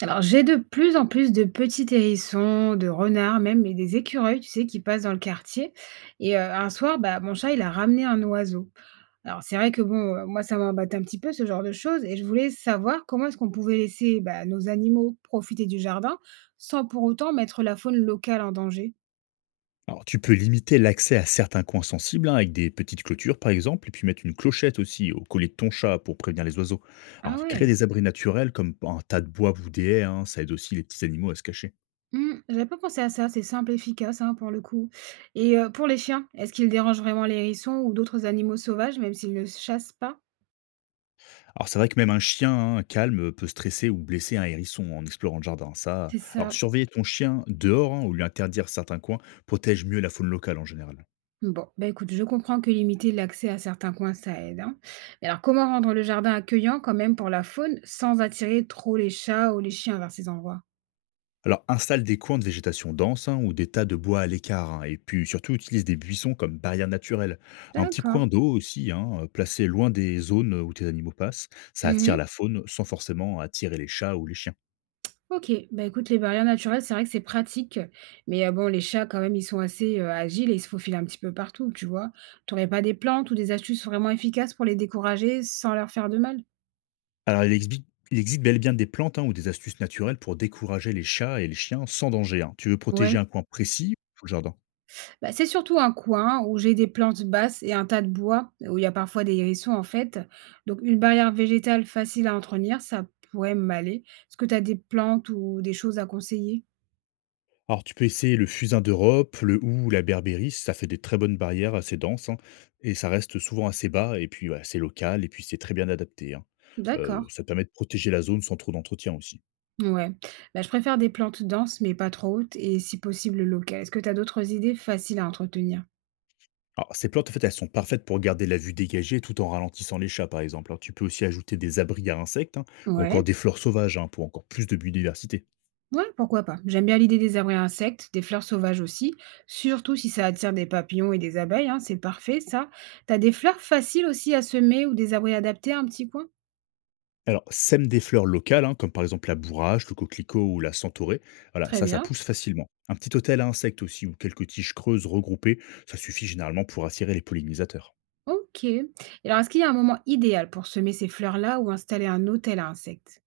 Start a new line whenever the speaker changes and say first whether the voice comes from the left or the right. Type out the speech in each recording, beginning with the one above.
right: Alors, j'ai de plus en plus de petits hérissons, de renards même et des écureuils, tu sais, qui passent dans le quartier. Et un soir, bah, mon chat, il a ramené un oiseau. Alors c'est vrai que bon, moi ça m'embête un petit peu ce genre de choses et je voulais savoir comment est-ce qu'on pouvait laisser, bah, nos animaux profiter du jardin, sans pour autant mettre la faune locale en danger?
left: Alors, tu peux limiter l'accès à certains coins sensibles, hein, avec des petites clôtures par exemple, et puis mettre une clochette aussi au collier de ton chat pour prévenir les oiseaux. Alors,
right: Ah
left: créer
right: ouais.
left: des abris naturels comme un tas de bois ou des haies, hein, ça aide aussi les petits animaux à se cacher.
right: Mmh, j'avais pas pensé à ça, c'est simple et efficace, hein, pour le coup. Et pour les chiens, est-ce qu'ils dérangent vraiment les hérissons ou d'autres animaux sauvages, même s'ils ne chassent pas?
left: Alors, c'est vrai que même un chien, hein, calme peut stresser ou blesser un hérisson en explorant le jardin. Ça,
right: C'est
left: alors
right: ça.
left: surveiller ton chien dehors, hein, ou lui interdire certains coins protège mieux la faune locale en général.
right: Bon, bah écoute, je comprends que limiter l'accès à certains coins, ça aide, hein. Mais alors, comment rendre le jardin accueillant quand même pour la faune sans attirer trop les chats ou les chiens vers ces endroits?
left: Alors, installe des coins de végétation dense, hein, ou des tas de bois à l'écart, hein, et puis, surtout, utilise des buissons comme barrière naturelle. Un petit
right: D'accord.
left: coin d'eau aussi, hein, placé loin des zones où tes animaux passent. Ça attire la
right: Mhm.
left: faune sans forcément attirer les chats ou les chiens.
right: Ok, bah écoute, les barrières naturelles, c'est vrai que c'est pratique, mais bon, les chats, quand même, ils sont assez agiles et ils se faufilent un petit peu partout, tu vois. T'aurais pas des plantes ou des astuces vraiment efficaces pour les décourager sans leur faire de mal?
left: Alors, il, exbi- il existe bel et bien des plantes, hein, ou des astuces naturelles pour décourager les chats et les chiens sans danger, hein. Tu veux protéger
right: Ouais.
left: un coin précis ou le jardin?
right: Bah, c'est surtout un coin où j'ai des plantes basses et un tas de bois, où il y a parfois des hérissons en fait. Donc une barrière végétale facile à entretenir, ça pourrait m'aller. Est-ce que tu as des plantes ou des choses à conseiller?
left: Alors, tu peux essayer le fusain d'Europe, le hou ou la berbérie, ça fait des très bonnes barrières assez denses, hein, et ça reste souvent assez bas, et puis ouais, c'est local, et puis c'est très bien adapté, hein.
right: D'accord.
left: Ça te permet de protéger la zone sans trop d'entretien aussi.
right: Ouais. Bah, je préfère des plantes denses, mais pas trop hautes, et si possible locales. Est-ce que tu as d'autres idées faciles à entretenir?
left: Alors, ces plantes, en fait, elles sont parfaites pour garder la vue dégagée tout en ralentissant les chats, par exemple, hein. Tu peux aussi ajouter des abris à insectes, hein, ou encore
right: Ouais.
left: des fleurs sauvages, hein, pour encore plus de biodiversité.
right: Ouais, pourquoi pas. J'aime bien l'idée des abris à insectes, des fleurs sauvages aussi, surtout si ça attire des papillons et des abeilles, hein, c'est parfait ça. T'as des fleurs faciles aussi à semer ou des abris adaptés à un petit coin?
left: Alors, sème des fleurs locales, hein, comme par exemple la bourrache, le coquelicot ou la centaurée. Voilà,
right: Très
left: ça
right: bien.
left: pousse facilement. Un petit hôtel à insectes aussi, ou quelques tiges creuses regroupées, ça suffit généralement pour attirer les pollinisateurs.
right: OK. Et alors, est-ce qu'il y a un moment idéal pour semer ces fleurs-là ou installer un hôtel à insectes?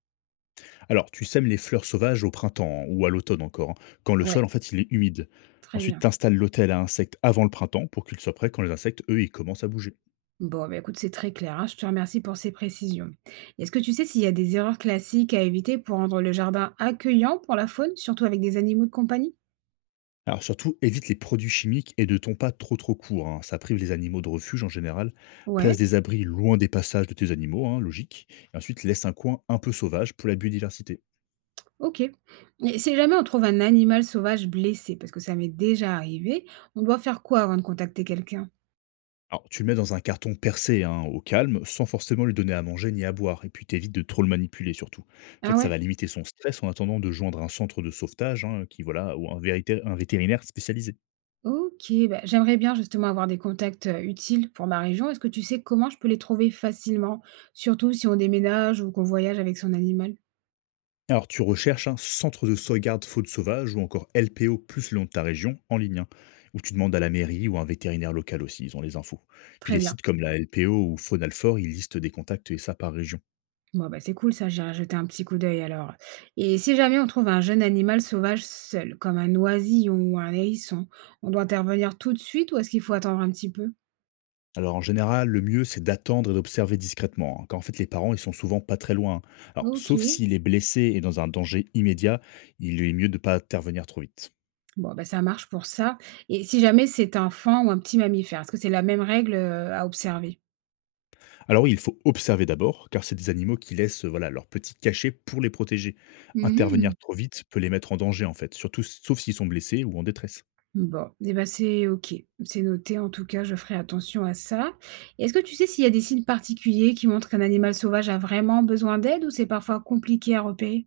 left: Alors, tu sèmes les fleurs sauvages au printemps, hein, ou à l'automne encore, hein, quand le
right: Ouais,
left: sol, en fait, il est humide.
right: très
left: Ensuite,
right: bien.
left: tu installes l'hôtel à insectes avant le printemps pour qu'il soit prêt quand les insectes, eux, ils commencent à bouger.
right: Bon, bah, écoute, c'est très clair, hein. Je te remercie pour ces précisions. Est-ce que tu sais s'il y a des erreurs classiques à éviter pour rendre le jardin accueillant pour la faune, surtout avec des animaux de compagnie?
left: Alors surtout, évite les produits chimiques et ne tombe pas trop court, hein. Ça prive les animaux de refuge en général. Place
right: Ouais,
left: des abris loin des passages de tes animaux, hein, logique. Et ensuite, laisse un coin un peu sauvage pour la biodiversité.
right: ok. Et si jamais on trouve un animal sauvage blessé, parce que ça m'est déjà arrivé, on doit faire quoi avant de contacter quelqu'un?
left: Alors tu le mets dans un carton percé, hein, au calme, sans forcément lui donner à manger ni à boire. Et puis t'évites de trop le manipuler surtout. En
right: Ah
left: fait, ça
right: ouais?
left: va limiter son stress en attendant de joindre un centre de sauvetage, hein, qui voilà, ou un, un vétérinaire spécialisé.
right: OK, bah, j'aimerais bien justement avoir des contacts, utiles pour ma région. Est-ce que tu sais comment je peux les trouver facilement? Surtout si on déménage ou qu'on voyage avec son animal?
left: Alors, tu recherches un centre de sauvegarde faune sauvage ou encore LPO plus le nom de ta région en ligne, hein, ou tu demandes à la mairie ou à un vétérinaire local aussi, ils ont les infos. Puis des
right: Très bien.
left: sites comme la LPO ou Faunalfort, ils listent des contacts et ça par région.
right: Bon, bah, c'est cool ça, j'irai jeter un petit coup d'œil alors. Et si jamais on trouve un jeune animal sauvage seul, comme un oisillon ou un hérisson, on doit intervenir tout de suite ou est-ce qu'il faut attendre un petit peu?
left: Alors en général, le mieux c'est d'attendre et d'observer discrètement, hein, car en fait les parents ils sont souvent pas très loin, hein. Alors sauf
right: OK.
left: s'il est blessé et dans un danger immédiat, il est mieux de pas intervenir trop vite.
right: Bon, bah, ça marche pour ça. Et si jamais c'est un faon ou un petit mammifère, est-ce que c'est la même règle, à observer?
left: Alors oui, il faut observer d'abord, car c'est des animaux qui laissent, voilà, leur petit cachet pour les protéger.
right: Mmh.
left: Intervenir trop vite peut les mettre en danger, en fait, surtout sauf s'ils sont blessés ou en détresse.
right: Bon, eh ben c'est OK. C'est noté en tout cas, je ferai attention à ça. Et est-ce que tu sais s'il y a des signes particuliers qui montrent qu'un animal sauvage a vraiment besoin d'aide ou c'est parfois compliqué à repérer?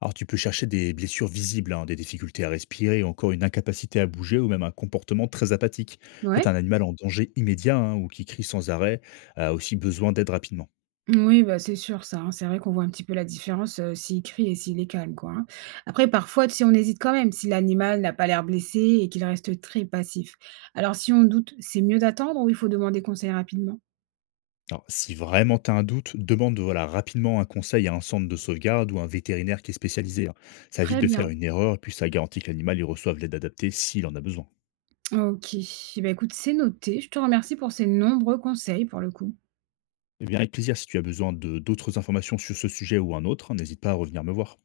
left: Alors tu peux chercher des blessures visibles, hein, des difficultés à respirer, encore une incapacité à bouger ou même un comportement très apathique. En fait,
right: Ouais?
left: un animal en danger immédiat, hein, ou qui crie sans arrêt a aussi besoin d'aide rapidement.
right: Oui, bah c'est sûr ça, hein. C'est vrai qu'on voit un petit peu la différence, s'il crie et s'il est calme, quoi, hein. Après parfois, tu sais, on hésite quand même si l'animal n'a pas l'air blessé et qu'il reste très passif. Alors si on doute, c'est mieux d'attendre ou il faut demander conseil rapidement?
left: Alors, si vraiment tu as un doute, demande voilà, rapidement un conseil à un centre de sauvegarde ou un vétérinaire qui est spécialisé, hein. Ça évite
right: Très
left: de Ok. faire
right: bien.
left: une erreur et puis ça garantit que l'animal il reçoive l'aide adaptée s'il en a besoin.
right: OK. Et bah écoute, c'est noté. Je te remercie pour ces nombreux conseils pour le coup.
left: Eh bien, avec plaisir, si tu as besoin de d'autres informations sur ce sujet ou un autre, n'hésite pas à revenir me voir.